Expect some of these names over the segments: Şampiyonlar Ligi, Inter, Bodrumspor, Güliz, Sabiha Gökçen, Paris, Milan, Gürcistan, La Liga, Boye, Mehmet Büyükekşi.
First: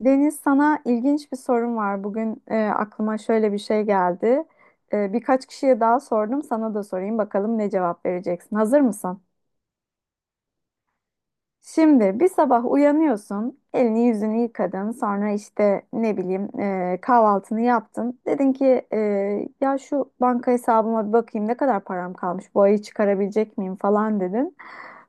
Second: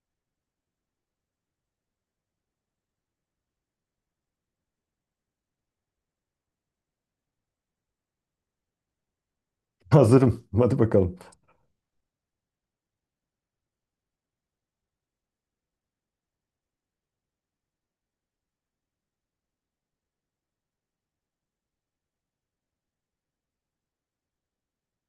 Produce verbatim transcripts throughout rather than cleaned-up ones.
Deniz sana ilginç bir sorum var. Bugün e, aklıma şöyle bir şey geldi. E, birkaç kişiye daha sordum. Sana da sorayım bakalım ne cevap vereceksin. Hazır mısın? Hazırım. Hadi bakalım. Şimdi bir sabah uyanıyorsun, elini yüzünü yıkadın, sonra işte ne bileyim e, kahvaltını yaptın. Dedin ki e, ya şu banka hesabıma bir bakayım ne kadar param kalmış, bu ayı çıkarabilecek miyim falan dedin.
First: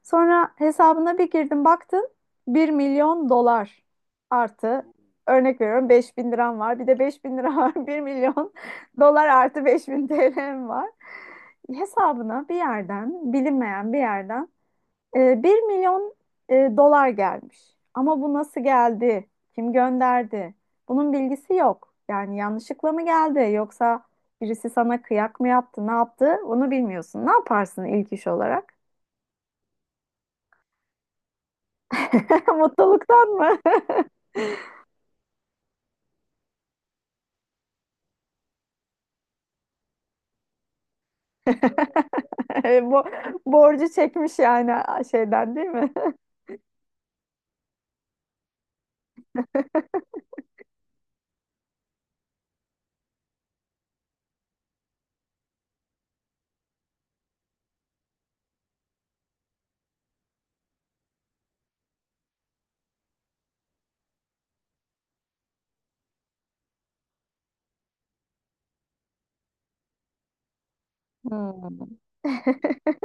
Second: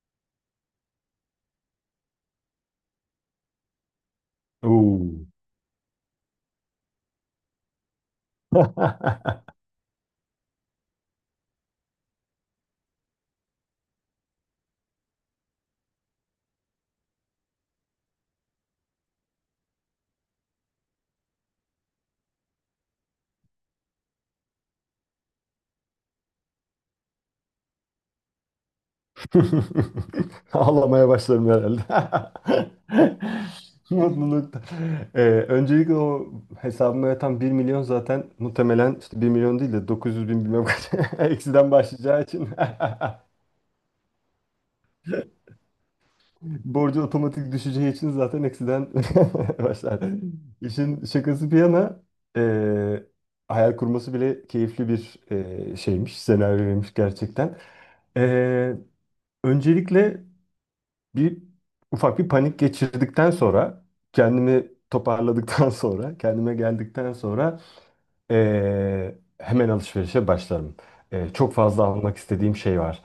Sonra hesabına bir girdim baktım bir milyon dolar artı Oo. örnek veriyorum beş bin liram var bir de beş bin lira var bir milyon dolar artı beş bin T L'm var. Hesabına bir yerden bilinmeyen bir yerden e, bir milyon e, dolar gelmiş. Ama bu nasıl geldi? Kim gönderdi? Bunun bilgisi yok. Yani yanlışlıkla mı geldi yoksa birisi sana kıyak mı yaptı, ne yaptı? Onu bilmiyorsun. Ne yaparsın ilk iş olarak? Ağlamaya başlarım herhalde. Mutluluktan mı? Mutluluktan. Ee, öncelikle o hesabıma yatan bir milyon zaten muhtemelen işte 1 milyon değil de 900 bin bilmem kaç, eksiden başlayacağı için, Bo borcu çekmiş yani şeyden değil mi? borcu otomatik düşeceği için zaten eksiden başlar. İşin şakası bir yana, ee, hayal kurması bile keyifli bir ee, şeymiş, senaryoymuş gerçekten. Ee, Öncelikle bir ufak bir panik geçirdikten sonra, kendimi toparladıktan sonra, kendime geldikten sonra eee, hemen alışverişe başlarım. Eee, çok Hmm. fazla almak istediğim şey var.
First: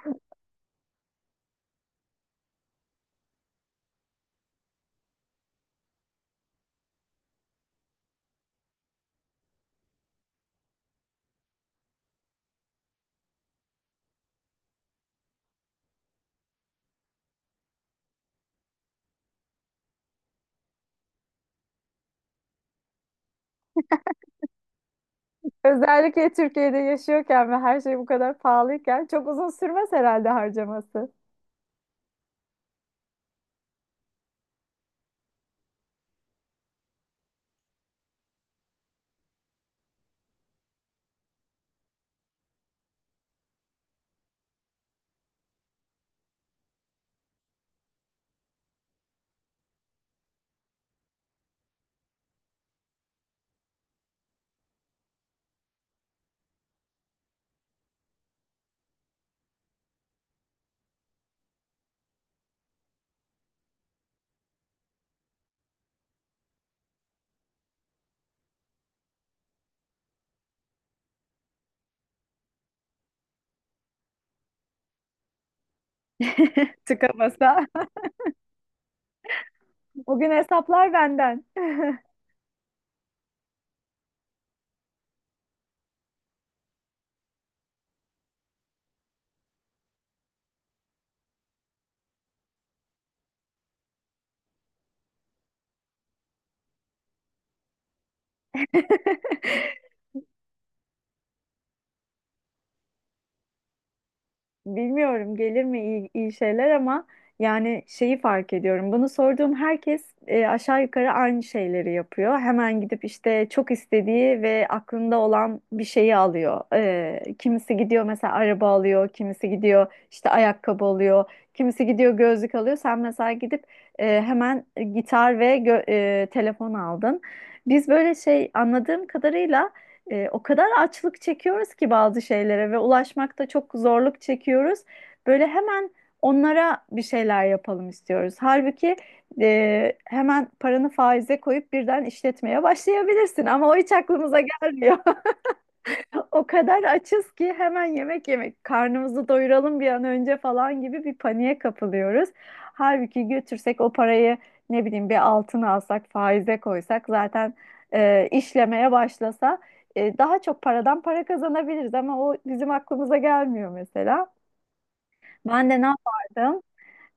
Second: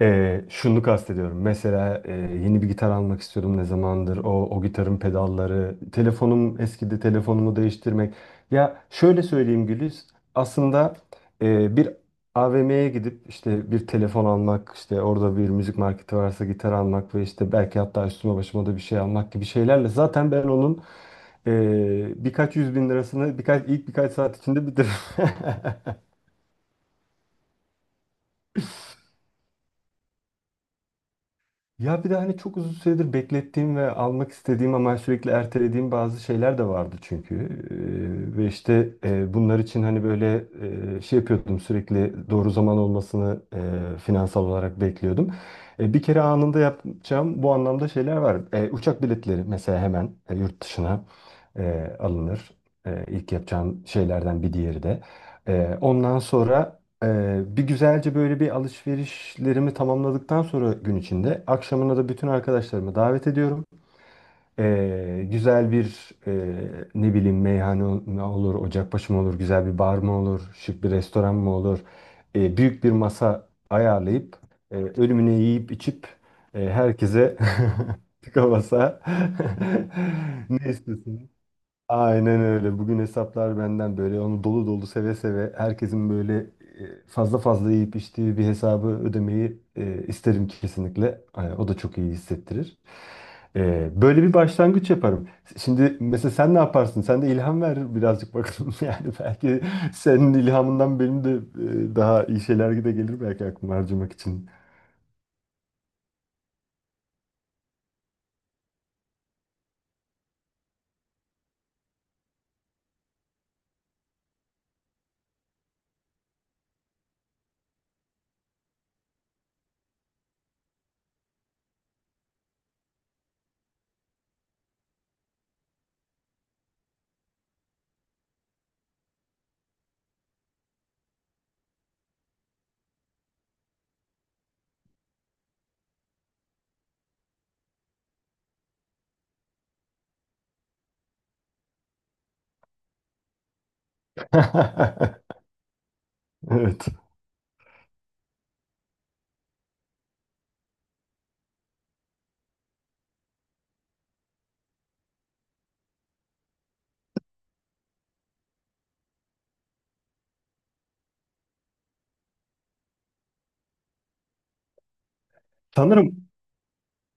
Ee, şunu kastediyorum. Mesela e, yeni bir gitar almak istiyordum ne zamandır. O, o gitarın pedalları, telefonum eskidi, telefonumu değiştirmek. Ya şöyle söyleyeyim Güliz. Aslında e, bir A V M'ye gidip işte bir telefon almak, işte orada bir müzik marketi varsa gitar almak ve işte belki hatta üstüme başıma da bir şey almak gibi şeylerle zaten ben onun e, birkaç yüz bin lirasını birkaç ilk birkaç saat içinde bitiririm. Özellikle Türkiye'de yaşıyorken ve her şey bu kadar pahalıyken çok uzun sürmez herhalde harcaması. Ya bir de hani çok uzun süredir beklettiğim ve almak istediğim ama sürekli ertelediğim bazı şeyler de vardı çünkü. Ee, ve işte e, bunlar için hani böyle e, şey yapıyordum, sürekli doğru zaman olmasını e, finansal olarak bekliyordum. E, bir kere anında yapacağım bu anlamda şeyler var. E, uçak biletleri mesela, hemen e, yurt dışına e, alınır. E, ilk yapacağım şeylerden bir diğeri de. E, ondan sonra ee, bir güzelce böyle bir alışverişlerimi tamamladıktan sonra, gün içinde akşamına da bütün arkadaşlarımı davet ediyorum. Ee, güzel bir, e, ne bileyim, meyhane ol- olur, ocakbaşı mı olur, güzel bir bar mı olur, şık bir restoran mı olur, Ee, büyük bir masa ayarlayıp e, ölümüne yiyip içip e, Tıka herkese tıka basa Bugün ne hesaplar istiyorsun? benden. Aynen öyle. Bugün hesaplar benden, böyle onu dolu dolu, seve seve, herkesin böyle e, fazla fazla yiyip içtiği bir hesabı ödemeyi e, isterim kesinlikle. Hani o da çok iyi hissettirir. E, böyle bir başlangıç yaparım. Şimdi mesela sen ne yaparsın? Sen de ilham ver birazcık bakalım. Yani belki senin ilhamından benim de e, daha iyi şeyler de gelir belki aklıma harcamak için. Bilmiyorum gelir mi iyi, iyi şeyler ama yani şeyi fark ediyorum. Bunu sorduğum herkes e, aşağı yukarı aynı şeyleri yapıyor. Hemen gidip işte çok istediği ve aklında olan bir şeyi alıyor. E, kimisi gidiyor mesela araba alıyor, kimisi gidiyor işte ayakkabı alıyor, kimisi gidiyor gözlük alıyor. Sen mesela gidip e, hemen gitar ve gö- e, telefon aldın. Biz böyle şey anladığım kadarıyla. E, o kadar açlık çekiyoruz ki bazı şeylere ve ulaşmakta çok zorluk çekiyoruz. Böyle hemen onlara bir şeyler yapalım istiyoruz. Halbuki e, hemen paranı faize koyup birden işletmeye başlayabilirsin ama o hiç aklımıza gelmiyor. O kadar Evet. açız ki hemen yemek yemek, karnımızı doyuralım bir an önce falan gibi bir paniğe kapılıyoruz. Halbuki götürsek o parayı ne bileyim bir altın alsak, faize koysak zaten e, işlemeye başlasa e, daha çok paradan para kazanabiliriz ama o bizim aklımıza gelmiyor mesela. Ben de ne Sanırım. yapardım?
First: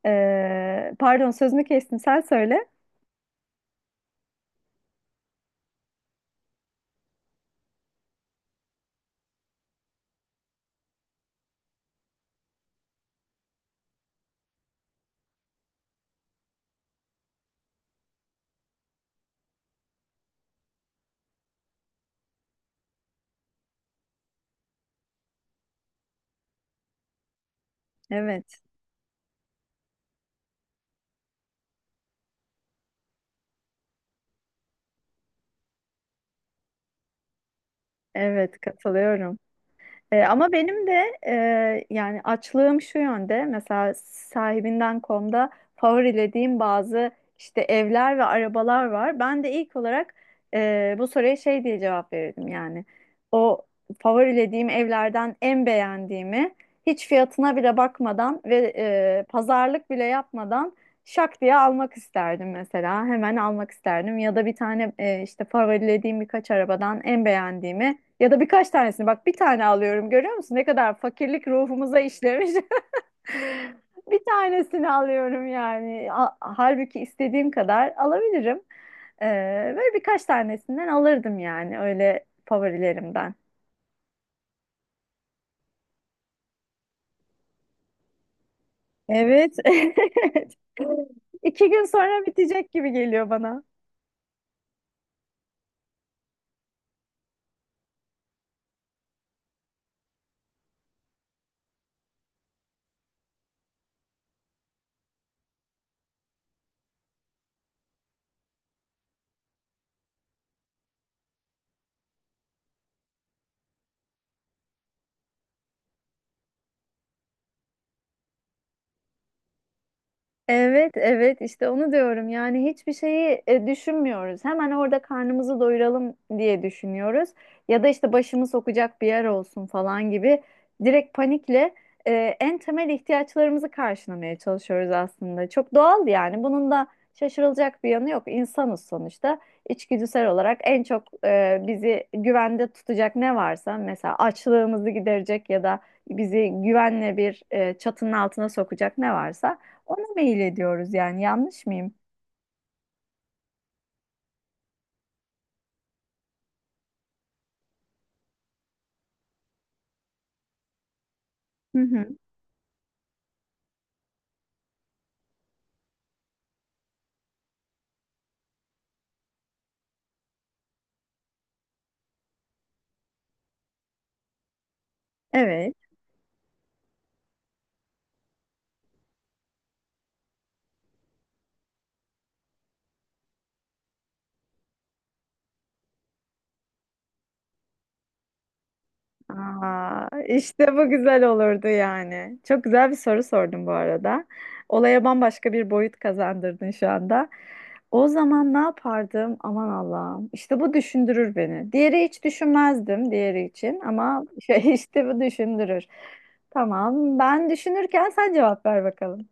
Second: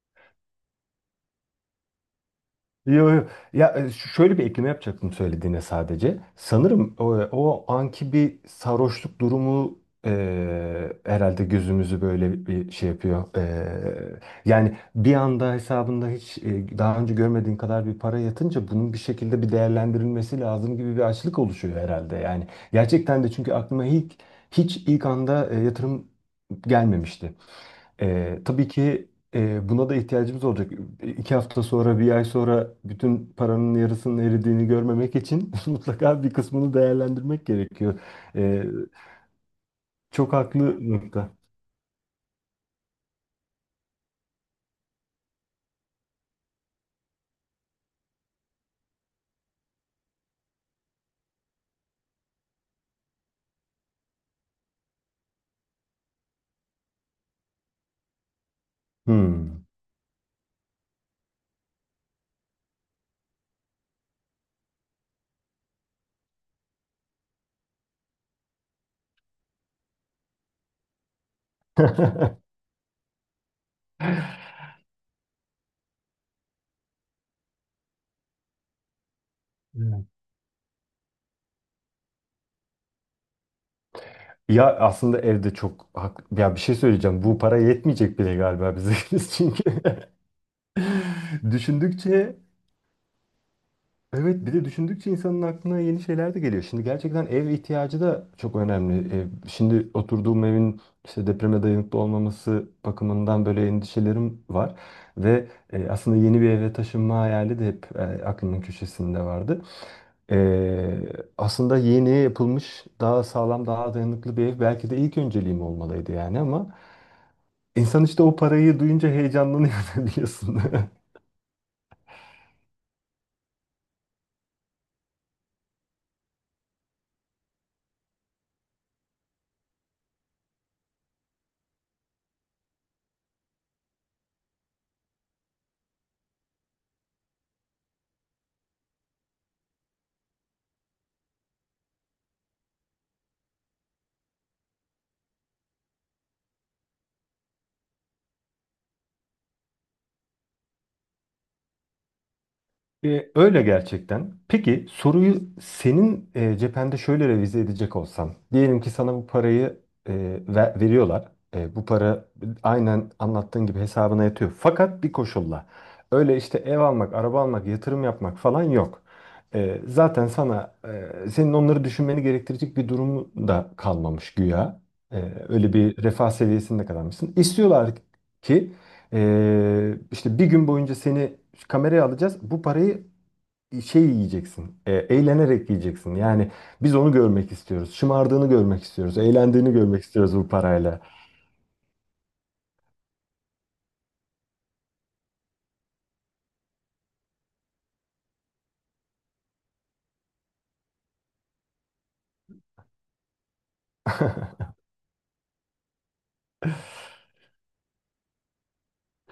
E, pardon sözünü kestim sen söyle. Yo, yo. Ya e, ş- şöyle bir ekleme yapacaktım söylediğine sadece. Sanırım o, o anki bir sarhoşluk durumu e, herhalde gözümüzü böyle bir şey yapıyor. E, yani bir anda hesabında hiç e, daha önce görmediğin kadar bir para yatınca, bunun bir şekilde bir değerlendirilmesi lazım gibi bir açlık oluşuyor herhalde. Yani gerçekten de çünkü aklıma ilk hiç ilk anda e, yatırım gelmemişti. Ee, Evet, Tabii ki e, buna da ihtiyacımız olacak. E, İki hafta sonra, bir ay sonra bütün paranın yarısının eridiğini görmemek için mutlaka bir kısmını değerlendirmek gerekiyor. evet Ee, katılıyorum. E, çok Ama haklı benim de e, nokta. yani açlığım şu yönde mesela sahibinden komda favorilediğim bazı işte evler ve arabalar var. Ben de ilk olarak e, bu soruya şey diye cevap verirdim yani o favorilediğim evlerden en beğendiğimi hiç fiyatına bile bakmadan ve e, Hmm. pazarlık bile yapmadan şak diye almak isterdim mesela hemen almak isterdim ya da bir tane e, işte favorilediğim birkaç arabadan en beğendiğimi ya da birkaç tanesini bak bir tane alıyorum görüyor musun? Ne kadar fakirlik ruhumuza işlemiş. Bir tanesini alıyorum yani. A- Halbuki istediğim kadar alabilirim. Ee, Böyle Evet. birkaç tanesinden alırdım yani öyle favorilerimden. Ya aslında evde çok haklı. Ya bir şey söyleyeceğim. Bu para yetmeyecek bile galiba bize. Evet. Çünkü İki gün sonra düşündükçe, bitecek gibi geliyor bana. evet, bir de düşündükçe insanın aklına yeni şeyler de geliyor. Şimdi gerçekten ev ihtiyacı da çok önemli. Ev, şimdi oturduğum evin işte depreme dayanıklı olmaması bakımından böyle endişelerim var. Ve e, aslında yeni bir eve taşınma hayali de hep e, aklımın köşesinde vardı. E, Aslında yeni yapılmış, daha sağlam, daha dayanıklı bir ev belki de ilk önceliğim olmalıydı yani, ama insan işte o parayı duyunca heyecanlanıyor biliyorsun. Evet, evet işte onu diyorum. Yani hiçbir şeyi e, düşünmüyoruz. Hemen orada karnımızı doyuralım diye düşünüyoruz. Ya da işte başımı sokacak bir yer olsun falan gibi. Direkt panikle e, en temel ihtiyaçlarımızı karşılamaya çalışıyoruz aslında. Çok doğal yani. Bunun da şaşırılacak bir yanı yok. İnsanız sonuçta. İçgüdüsel olarak en çok e, bizi güvende tutacak ne varsa mesela açlığımızı giderecek ya da bizi güvenle bir e, çatının altına sokacak ne varsa ona mail ediyoruz yani yanlış mıyım? E, öyle gerçekten. Peki soruyu senin e, cephende şöyle revize edecek olsam. Diyelim ki sana bu parayı e, ver- veriyorlar. E, Hı Bu hı. para aynen anlattığın gibi hesabına yatıyor. Fakat bir koşulla. Öyle işte ev almak, araba almak, yatırım yapmak falan yok. E, zaten sana e, senin onları düşünmeni gerektirecek bir durumu da kalmamış güya. E, Öyle Evet. bir refah seviyesinde kalmışsın. İstiyorlar ki ee, işte bir gün boyunca seni kameraya alacağız. Bu parayı şey yiyeceksin, e, eğlenerek yiyeceksin. Yani biz onu görmek istiyoruz. Şımardığını görmek istiyoruz. Eğlendiğini görmek Aa, istiyoruz bu işte bu parayla. güzel olurdu yani. Çok güzel bir soru sordun bu arada. Olaya bambaşka bir boyut kazandırdın şu anda. O zaman ne yapardım? Aman Allah'ım. İşte bu düşündürür beni. Diğeri hiç düşünmezdim diğeri için ama şey, işte bu düşündürür. Tamam, ben düşünürken sen cevap ver bakalım.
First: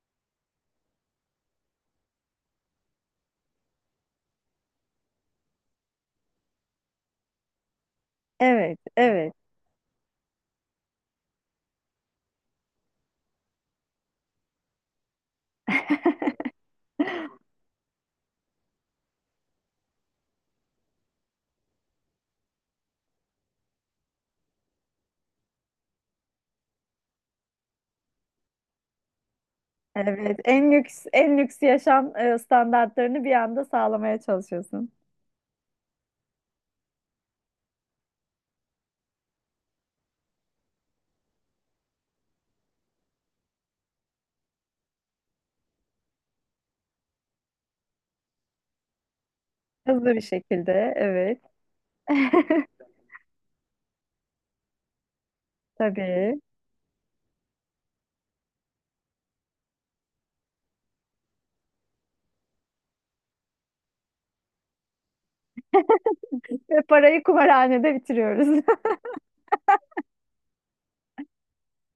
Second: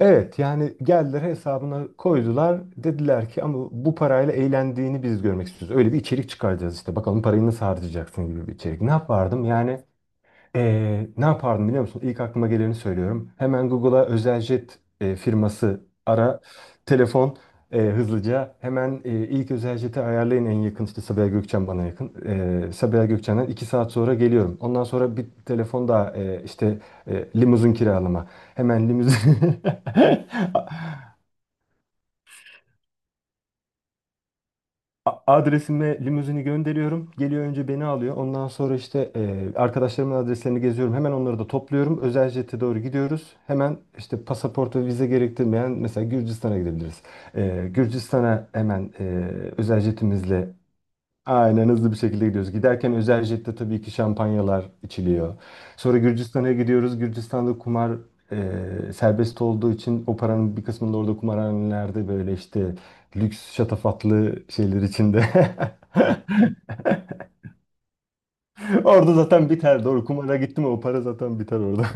Evet, yani geldiler hesabına koydular. Dediler ki ama bu parayla eğlendiğini biz görmek istiyoruz. Öyle bir içerik çıkaracağız işte. Bakalım parayı nasıl harcayacaksın gibi bir Evet, içerik. Ne evet. yapardım? Yani, Ee, ne yapardım biliyor musun? İlk aklıma geleni söylüyorum. Hemen Google'a özel jet e, firması ara. Telefon e, hızlıca. Hemen e, ilk özel jeti ayarlayın en yakın. İşte Sabiha Gökçen bana yakın. E, Sabiha Gökçen'den iki saat sonra geliyorum. Ondan sonra bir telefon daha, e, işte e, limuzin kiralama. Hemen limuzin. Evet, en lüks en lüks yaşam e, standartlarını bir anda sağlamaya çalışıyorsun. A- Adresime limuzini gönderiyorum. Geliyor, önce beni alıyor. Ondan sonra işte e, arkadaşlarımın adreslerini geziyorum. Hemen onları da topluyorum. Özel jete doğru gidiyoruz. Hemen işte pasaport ve vize gerektirmeyen, mesela Gürcistan'a gidebiliriz. E, Gürcistan'a hemen e, özel Hızlı bir jetimizle. şekilde, evet. Aynen, hızlı bir şekilde gidiyoruz. Giderken özel jette tabii ki şampanyalar içiliyor. Sonra Tabii. Gürcistan'a gidiyoruz. Gürcistan'da kumar e, serbest olduğu için, o paranın bir kısmını da orada kumarhanelerde böyle işte lüks şatafatlı şeyler içinde. Ve parayı kumarhanede bitiriyoruz. Orada zaten biter. Doğru, kumara gitti mi o para zaten biter orada.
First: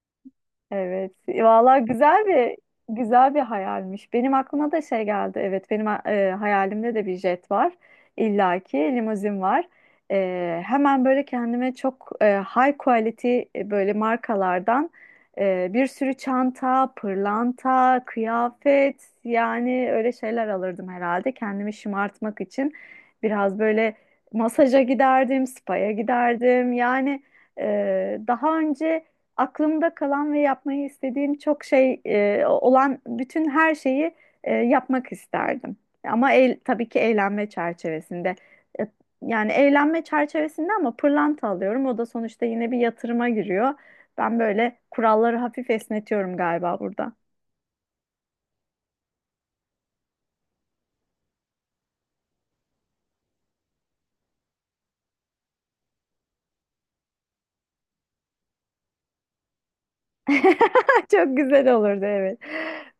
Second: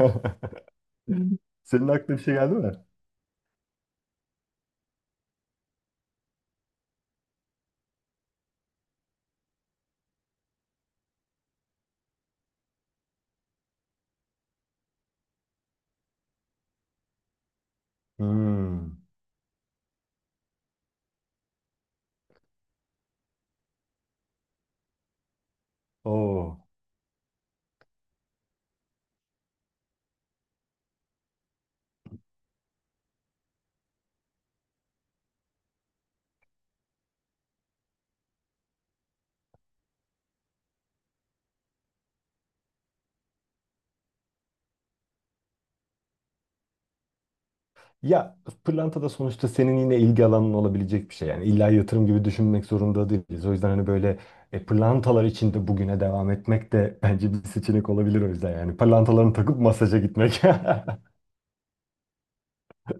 Evet. Valla Senin aklına bir güzel şey geldi bir mi? güzel bir hayalmiş. Benim aklıma da şey geldi. Evet, benim e, hayalimde de bir jet var. İlla ki limuzin var. E, hemen böyle kendime çok e, high quality e, böyle markalardan e, bir sürü çanta, pırlanta, Hmm. kıyafet yani öyle şeyler alırdım herhalde kendimi şımartmak için. Biraz böyle masaja giderdim, spa'ya Oo. giderdim. Yani e, daha önce aklımda kalan ve yapmayı istediğim çok şey e, olan bütün her şeyi e, yapmak isterdim. Ama el, tabii ki eğlenme çerçevesinde. E, Yani eğlenme çerçevesinde ama pırlanta alıyorum. O da sonuçta yine bir yatırıma giriyor. Ben böyle kuralları hafif esnetiyorum galiba burada. Ya pırlanta da sonuçta senin yine ilgi alanın olabilecek bir şey. Yani illa yatırım gibi düşünmek zorunda değiliz. O yüzden hani böyle e, pırlantalar içinde bugüne devam etmek de bence bir seçenek olabilir o yüzden. Yani pırlantalarını takıp masaja gitmek. Çok güzel olurdu evet.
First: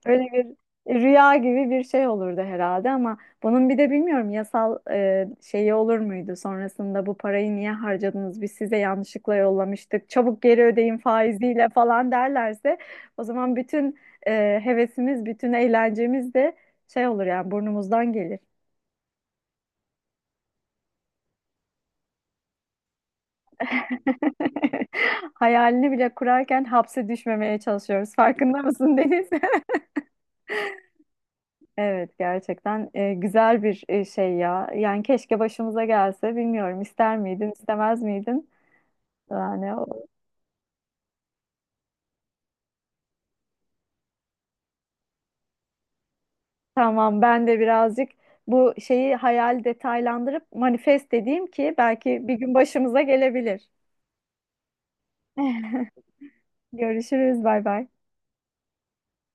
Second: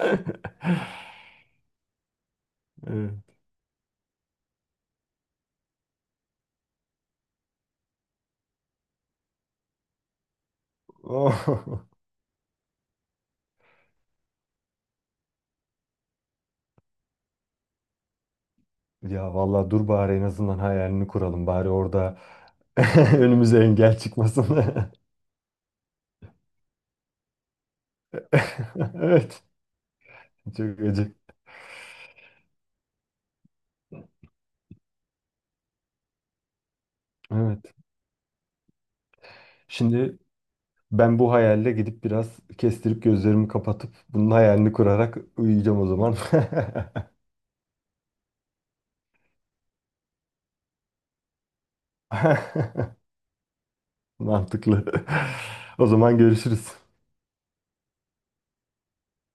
Öyle bir rüya gibi bir şey olurdu herhalde ama Evet. bunun bir de bilmiyorum yasal e, şeyi olur muydu? Sonrasında bu parayı niye harcadınız? Biz size yanlışlıkla yollamıştık. Çabuk geri ödeyin faiziyle Oh. falan derlerse o zaman bütün e, hevesimiz, bütün eğlencemiz de şey olur yani burnumuzdan gelir. Ya vallahi dur, bari en azından hayalini kuralım. Bari orada önümüze engel çıkmasın. Hayalini bile kurarken hapse düşmemeye çalışıyoruz. Farkında mısın Deniz? Evet. Çok acı. Evet gerçekten e, güzel bir e, şey ya. Yani keşke başımıza gelse bilmiyorum ister miydin Evet. istemez miydin? Yani o- Şimdi ben bu hayalle gidip biraz kestirip gözlerimi kapatıp bunun hayalini kurarak uyuyacağım o zaman. tamam ben de birazcık bu şeyi hayal detaylandırıp manifest edeyim ki belki bir gün başımıza gelebilir. Mantıklı. O zaman görüşürüz. Görüşürüz bay bay.